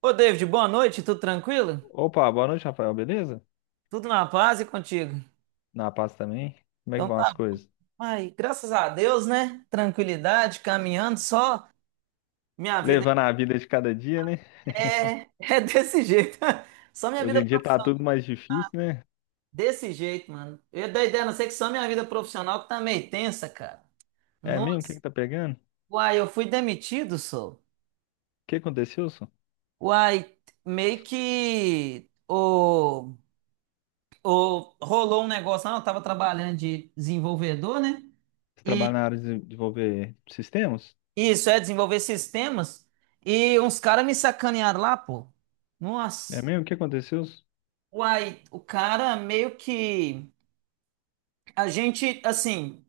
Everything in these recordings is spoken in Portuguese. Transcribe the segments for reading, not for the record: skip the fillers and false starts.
Ô, David, boa noite, tudo tranquilo? Opa, boa noite, Rafael, beleza? Tudo na paz e contigo? Na paz também? Como é que Então vão as tá, coisas? ai, graças a Deus, né? Tranquilidade, caminhando, só minha vida Levando a vida de cada dia, né? é, é desse jeito. Só minha Hoje vida em dia tá profissional, tudo mais difícil, né? desse jeito, mano. Eu ia dar ideia, a não ser que só minha vida profissional que tá meio tensa, cara. É mesmo? O que Nossa, que tá pegando? O uai, eu fui demitido, sou. que aconteceu, Wilson? Uai, meio que rolou um negócio, lá, eu tava trabalhando de desenvolvedor, né? Você trabalha na área de desenvolver sistemas? Isso, é desenvolver sistemas. E uns caras me sacanearam lá, pô. É Nossa. mesmo? O que aconteceu? Wilson? Uai, o cara meio que. A gente, assim,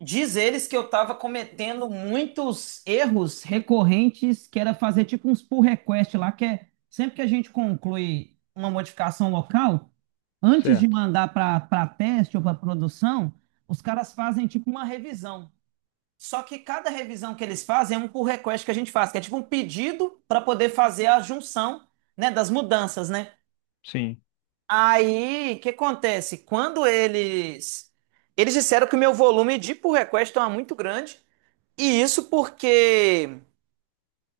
diz eles que eu tava cometendo muitos erros recorrentes, que era fazer tipo uns pull request lá, que é sempre que a gente conclui uma modificação local, antes de Certo. mandar para teste ou para produção, os caras fazem tipo uma revisão. Só que cada revisão que eles fazem é um pull request que a gente faz, que é tipo um pedido para poder fazer a junção, né, das mudanças, né? Sim, Aí, o que acontece? Quando eles disseram que o meu volume de pull request estava muito grande, e isso porque,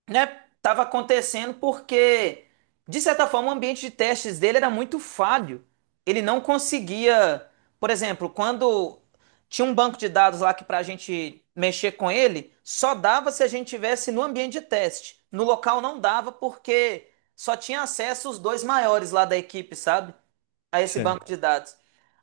né, estava acontecendo porque, de certa forma, o ambiente de testes dele era muito falho. Ele não conseguia, por exemplo, quando tinha um banco de dados lá que, para a gente mexer com ele, só dava se a gente tivesse no ambiente de teste. No local não dava porque só tinha acesso os dois maiores lá da equipe, sabe? A esse banco certo. de dados.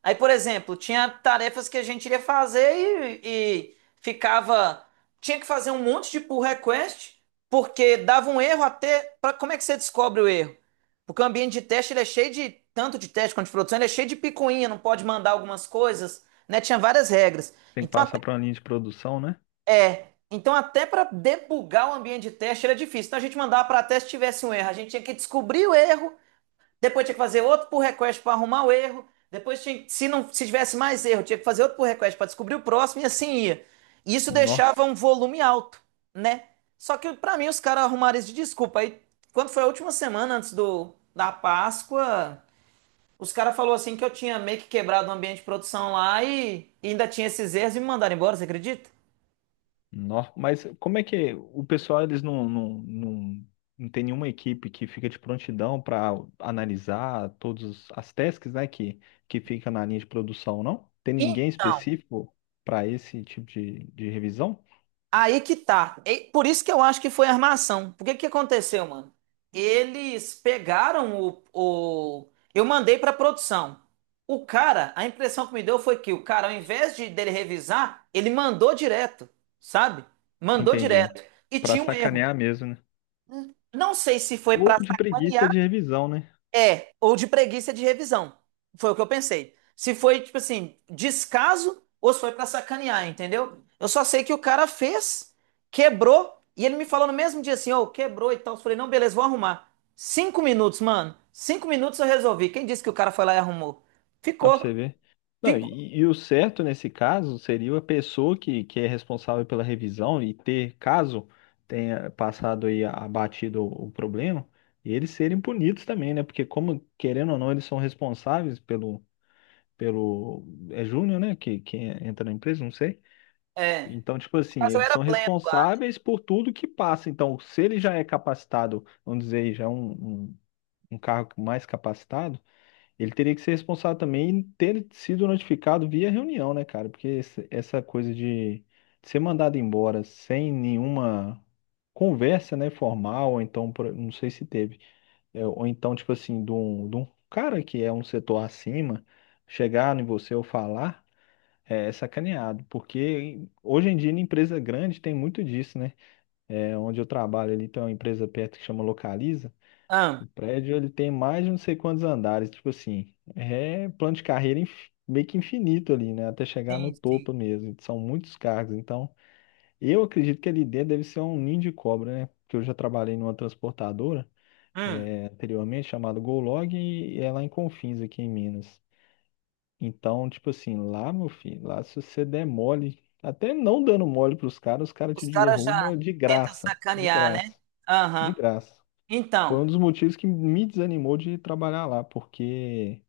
Aí, por exemplo, tinha tarefas que a gente iria fazer e ficava. Tinha que fazer um monte de pull request, porque dava um erro até. Pra, como é que você descobre o erro? Porque o ambiente de teste ele é cheio de. Tanto de teste quanto de produção, ele é cheio de picuinha, não pode mandar algumas coisas, né? Tinha várias regras. Tem que Então, passar até, para uma linha de produção, né? Então, até para debugar o ambiente de teste era difícil. Então, a gente mandava para teste tivesse um erro. A gente tinha que descobrir o erro, depois tinha que fazer outro pull request para arrumar o erro. Depois tinha, se não, se tivesse mais erro, tinha que fazer outro pull request para descobrir o próximo e assim ia. Isso deixava Nossa. um volume alto, né? Só que para mim os caras arrumaram isso de desculpa. Aí, quando foi a última semana antes do da Páscoa, os caras falou assim que eu tinha meio que quebrado o ambiente de produção lá e ainda tinha esses erros e me mandaram embora, você acredita? Nó. Mas como é que o pessoal, eles não tem nenhuma equipe que fica de prontidão para analisar todas as tasks, né, que fica na linha de produção, não? Tem ninguém Então, específico para esse tipo de revisão? aí que tá. E por isso que eu acho que foi armação. Por que que aconteceu, mano? Eles pegaram o... Eu mandei pra produção. O cara, a impressão que me deu foi que o cara, ao invés de dele revisar, ele mandou direto, sabe? Mandou Entendi. direto. E Para tinha um erro. sacanear mesmo, né? Não sei se foi Ou pra de preguiça sacanear. de revisão, né? É, ou de preguiça de revisão. Foi o que eu pensei. Se foi, tipo assim, descaso ou se foi pra sacanear, entendeu? Eu só sei que o cara fez, quebrou, e ele me falou no mesmo dia assim, ô, quebrou e tal. Eu falei, não, beleza, vou arrumar. 5 minutos, mano. 5 minutos eu resolvi. Quem disse que o cara foi lá e arrumou? Dá pra Ficou, você ver. Não, ficou. e o certo nesse caso seria a pessoa que é responsável pela revisão e ter, caso tenha passado aí abatido o problema, eles serem punidos também, né? Porque como, querendo ou não, eles são responsáveis pelo, pelo, é júnior, né? Que entra na empresa, não sei. É, Então, tipo no assim, caso eu eles era são pleno lá. responsáveis por tudo que passa. Então, se ele já é capacitado, vamos dizer, já é um, um, um cargo mais capacitado, ele teria que ser responsável também em ter sido notificado via reunião, né, cara? Porque esse- essa coisa de ser mandado embora sem nenhuma conversa, né, formal, ou então, por- não sei se teve, é, ou então, tipo assim, de um cara que é um setor acima, chegar em você ou falar, é, é sacaneado. Porque hoje em dia, em empresa grande, tem muito disso, né? É, onde eu trabalho ali, tem uma empresa perto que chama Localiza. Ah, O prédio ele tem mais de não sei quantos andares, tipo assim, é plano de carreira inf- meio que infinito ali, né? Até chegar no sim, sim. topo mesmo. São muitos cargos, então eu acredito que ali dentro deve ser um ninho de cobra, né? Porque eu já trabalhei numa transportadora Hum, é, anteriormente chamada Golog e é lá em Confins, aqui em Minas. Então, tipo assim, lá, meu filho, lá se você der mole, até não dando mole pros caras, os caras te os caras já derrubam de tentam graça, de sacanear, né? graça, de Aham. graça. Foi um Então. dos motivos que me desanimou de trabalhar lá, porque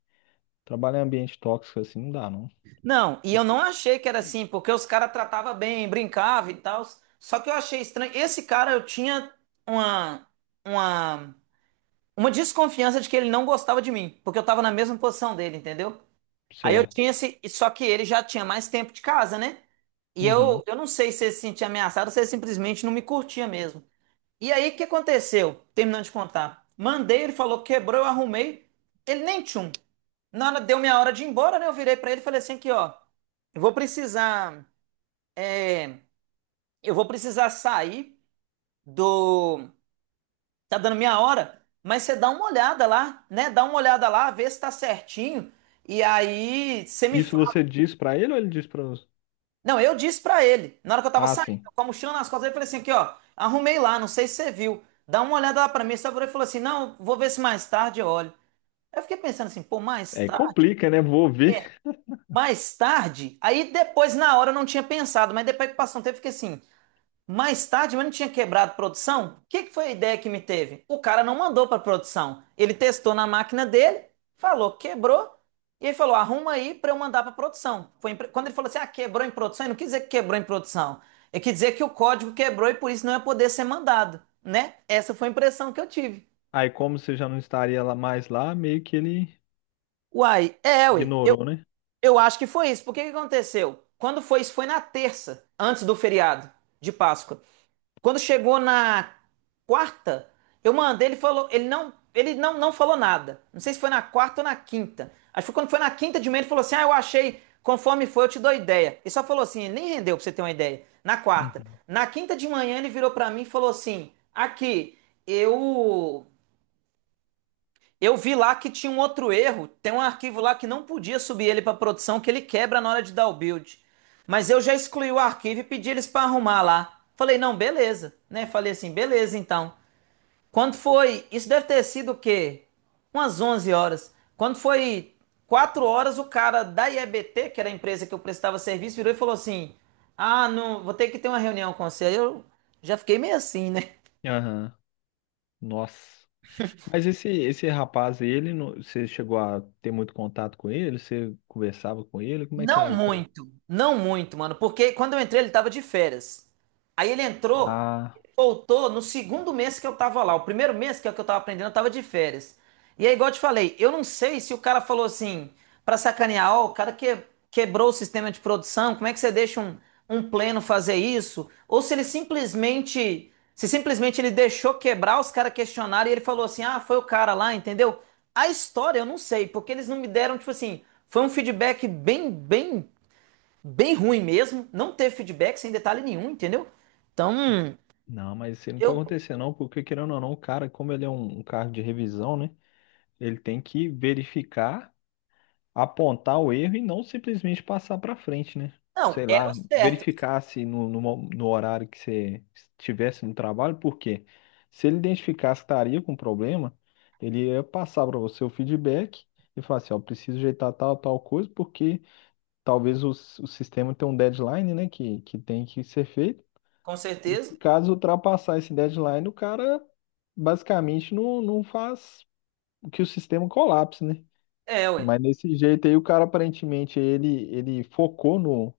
trabalhar em ambiente tóxico assim não dá, não. Não, e eu não achei que era assim, porque os caras tratavam bem, brincavam e tal. Só que eu achei estranho. Esse cara, eu tinha uma, uma, uma desconfiança de que ele não gostava de mim, porque eu tava na mesma posição dele, entendeu? Aí eu Certo. tinha esse. E só que ele já tinha mais tempo de casa, né? E Uhum. eu não sei se ele se sentia ameaçado ou se ele simplesmente não me curtia mesmo. E aí, o que aconteceu? Terminando de contar. Mandei, ele falou, quebrou, eu arrumei. Ele nem tchum. Na hora, deu minha hora de ir embora, né? Eu virei pra ele e falei assim aqui, ó. Eu vou precisar... é, eu vou precisar sair do... Tá dando minha hora, mas você dá uma olhada lá, né? Dá uma olhada lá, vê se tá certinho. E aí, você me Isso fala. você diz pra ele ou ele diz para você? Não, eu disse pra ele, na hora que eu tava Ah, saindo, sim. com a mochila nas costas, eu falei assim aqui, ó. Arrumei lá, não sei se você viu. Dá uma olhada lá pra mim. Só virou e falou assim, não, vou ver se mais tarde eu olho. Eu fiquei pensando assim, pô, mais Aí tarde? complica, né? Vou ver. Mais tarde? Aí depois, na hora, eu não tinha pensado, mas depois que passou um tempo, eu fiquei assim, mais tarde, mas não tinha quebrado produção? O que que foi a ideia que me teve? O cara não mandou para produção. Ele testou na máquina dele, falou, quebrou, e ele falou, arruma aí para eu mandar para produção. Foi em pre- quando ele falou assim, ah, quebrou em produção, ele não quis dizer que quebrou em produção. Ele quis dizer que o código quebrou e por isso não ia poder ser mandado, né? Essa foi a impressão que eu tive. Aí como você já não estaria lá mais lá, meio que ele Uai, é, ué. Eu, ignorou, né? Eu acho que foi isso. Porque que aconteceu? Quando foi isso? Foi na terça, antes do feriado de Páscoa. Quando chegou na quarta, eu mandei, ele falou, ele não, não falou nada. Não sei se foi na quarta ou na quinta. Acho que foi quando foi na quinta de manhã, ele falou assim: "Ah, eu achei, conforme foi, eu te dou ideia". E só falou assim, ele nem rendeu pra você ter uma ideia. Na quarta. Uhum. Na quinta de manhã ele virou pra mim e falou assim: "Aqui, eu eu vi lá que tinha um outro erro. Tem um arquivo lá que não podia subir ele para produção, que ele quebra na hora de dar o build. Mas eu já excluí o arquivo e pedi eles para arrumar lá." Falei, não, beleza, né? Falei assim, beleza então. Quando foi? Isso deve ter sido o quê? Umas 11 horas. Quando foi 4 horas, o cara da IEBT, que era a empresa que eu prestava serviço, virou e falou assim: ah, não, vou ter que ter uma reunião com você. Aí eu já fiquei meio assim, né? Aham. Nossa. Mas esse rapaz, ele, não- você chegou a ter muito contato com ele? Você conversava com ele? Como é que Não é? O con- muito, não muito, mano, porque quando eu entrei ele tava de férias. Aí ele entrou, Ah. voltou no segundo mês que eu tava lá. O primeiro mês, que é o que eu tava aprendendo, eu tava de férias. E aí, igual eu te falei, eu não sei se o cara falou assim, pra sacanear, ó, o cara que, quebrou o sistema de produção, como é que você deixa um, um pleno fazer isso? Ou se ele simplesmente, se simplesmente ele deixou quebrar, os caras questionaram e ele falou assim, ah, foi o cara lá, entendeu? A história eu não sei, porque eles não me deram, tipo assim, foi um feedback bem, bem, bem ruim mesmo. Não teve feedback sem detalhe nenhum, entendeu? Então, Não, mas isso aí não pode eu, acontecer não, porque querendo ou não, o cara, como ele é um, um cargo de revisão, né? Ele tem que verificar, apontar o erro e não simplesmente passar para frente, né? não, Sei era o lá, certo, verificar se no, no, mo- no horário que você estivesse no trabalho, porque se ele identificasse que estaria com problema, ele ia passar para você o feedback e falar assim, ó, preciso ajeitar tal, tal coisa, porque talvez o, s- o sistema tenha um deadline, né, que tem que ser feito. com E certeza. caso ultrapassar esse deadline, o cara basicamente não, não faz que o sistema colapse, né? É, ué. Mas nesse jeito aí, o cara aparentemente ele, ele focou no,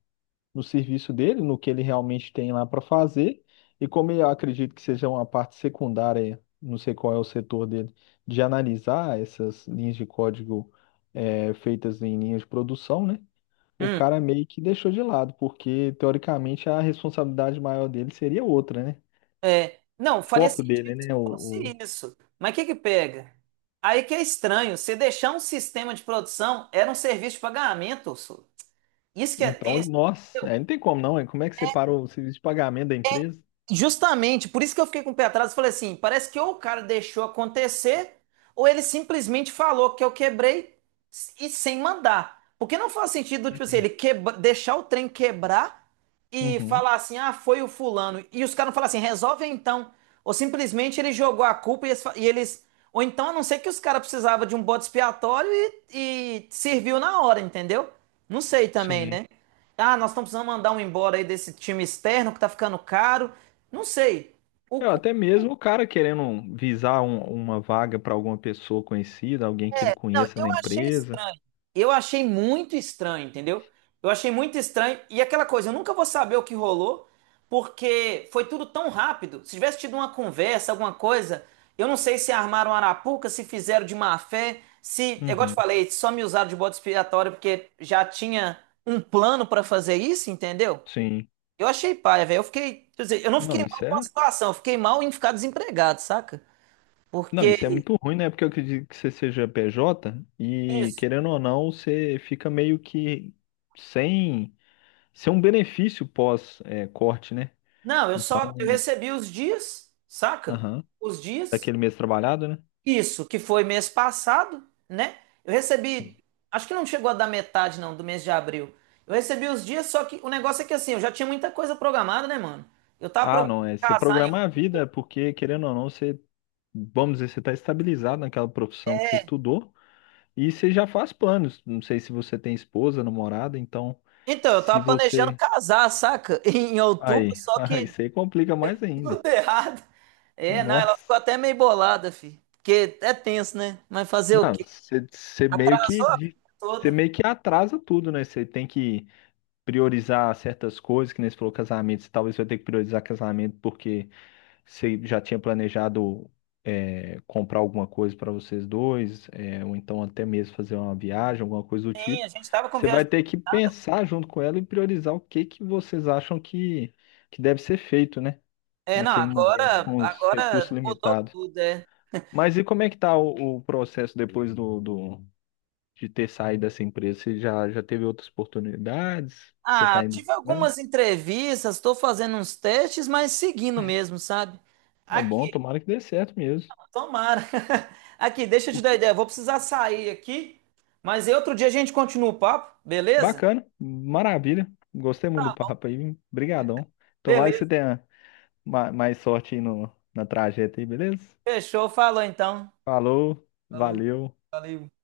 no serviço dele, no que ele realmente tem lá para fazer. E como eu acredito que seja uma parte secundária, não sei qual é o setor dele, de analisar essas linhas de código feitas em linhas de produção, né? O Hum, cara meio que deixou de lado, porque teoricamente a responsabilidade maior dele seria outra, né? é. Não, faria Foco sentido dele, se né? Fosse O- isso. Mas o que que pega? Aí que é estranho, você deixar um sistema de produção era um serviço de pagamento, só. Isso que é Então, tenso. nossa, aí não tem como não, hein? Como é que separa o serviço de pagamento da empresa? Justamente, por isso que eu fiquei com o pé atrás e falei assim: parece que ou o cara deixou acontecer, ou ele simplesmente falou que eu quebrei e sem mandar. Porque não faz sentido, tipo assim, ele quebra, deixar o trem quebrar e Uhum, falar assim: ah, foi o fulano. E os caras não falam assim: resolve então. Ou simplesmente ele jogou a culpa e eles. Fa- e eles- ou então, a não ser que os caras precisavam de um bode expiatório e serviu na hora, entendeu? Não sei também, sim. né? Ah, nós estamos precisando mandar um embora aí desse time externo que tá ficando caro. Não sei. É, O- até mesmo o cara querendo visar um- uma vaga para alguma pessoa conhecida, alguém que ele não, conheça eu na achei empresa. estranho. Eu achei muito estranho, entendeu? Eu achei muito estranho. E aquela coisa, eu nunca vou saber o que rolou, porque foi tudo tão rápido. Se tivesse tido uma conversa, alguma coisa, eu não sei se armaram arapuca, se fizeram de má fé, se, é igual eu te Uhum, falei, só me usaram de bode expiatório porque já tinha um plano pra fazer isso, entendeu? sim. Eu achei paia, velho. Eu fiquei, quer dizer, eu não Não, fiquei mal isso com a é, situação, eu fiquei mal em ficar desempregado, saca? não, isso é Porque muito ruim, né? Porque eu acredito que você seja PJ e, querendo ou não, você fica meio que sem, sem um benefício pós, é, corte, né? não, eu só Então, eu recebi os dias, saca? aham, Os dias. daquele mês trabalhado, né? Isso, que foi mês passado, né? Eu recebi, acho que não chegou a dar metade não do mês de abril. Eu recebi os dias, só que o negócio é que assim, eu já tinha muita coisa programada, né, mano? Eu tava Ah, não, programando é você casar em programar out- a vida, é porque querendo ou não, você, vamos dizer, você está estabilizado naquela profissão que você estudou e você já faz planos. Não sei se você tem esposa, namorada, então então, eu se tava planejando você. casar, saca? Em outubro, Aí, só aí que isso aí complica mais ainda. tudo errado. É, não, ela ficou Nossa. até meio bolada, fi. Porque é tenso, né? Mas fazer o Não, quê? você, você meio que Atrasou a de- vida você toda. meio que atrasa tudo, né? Você tem que priorizar certas coisas, que nem você falou casamento, você talvez vai ter que priorizar casamento porque você já tinha planejado é, comprar alguma coisa para vocês dois, é, ou então até mesmo fazer uma viagem, alguma coisa do Sim, a tipo. gente tava com Você vai viagem, ter que pensar junto com ela e priorizar o que que vocês acham que deve ser feito, né? é, não, Naquele momento, agora, com os recursos agora mudou limitados. tudo, é. Mas e como é que tá o processo depois do, do- de ter saído dessa empresa? Você já, já teve outras oportunidades? Você está Ah, indo? tive Buscando? algumas entrevistas, estou fazendo uns testes, mas seguindo mesmo, sabe? É bom, Aqui, tomara que dê certo mesmo. tomara. Aqui, deixa eu te dar ideia, vou precisar sair aqui, mas aí outro dia a gente continua o papo, beleza? Bacana, maravilha. Gostei muito do papo aí. Obrigadão. Tomara que você Beleza, tenha ma- mais sorte aí no, na trajeta aí, beleza? fechou, falou então. Falou, Falou, valeu. valeu.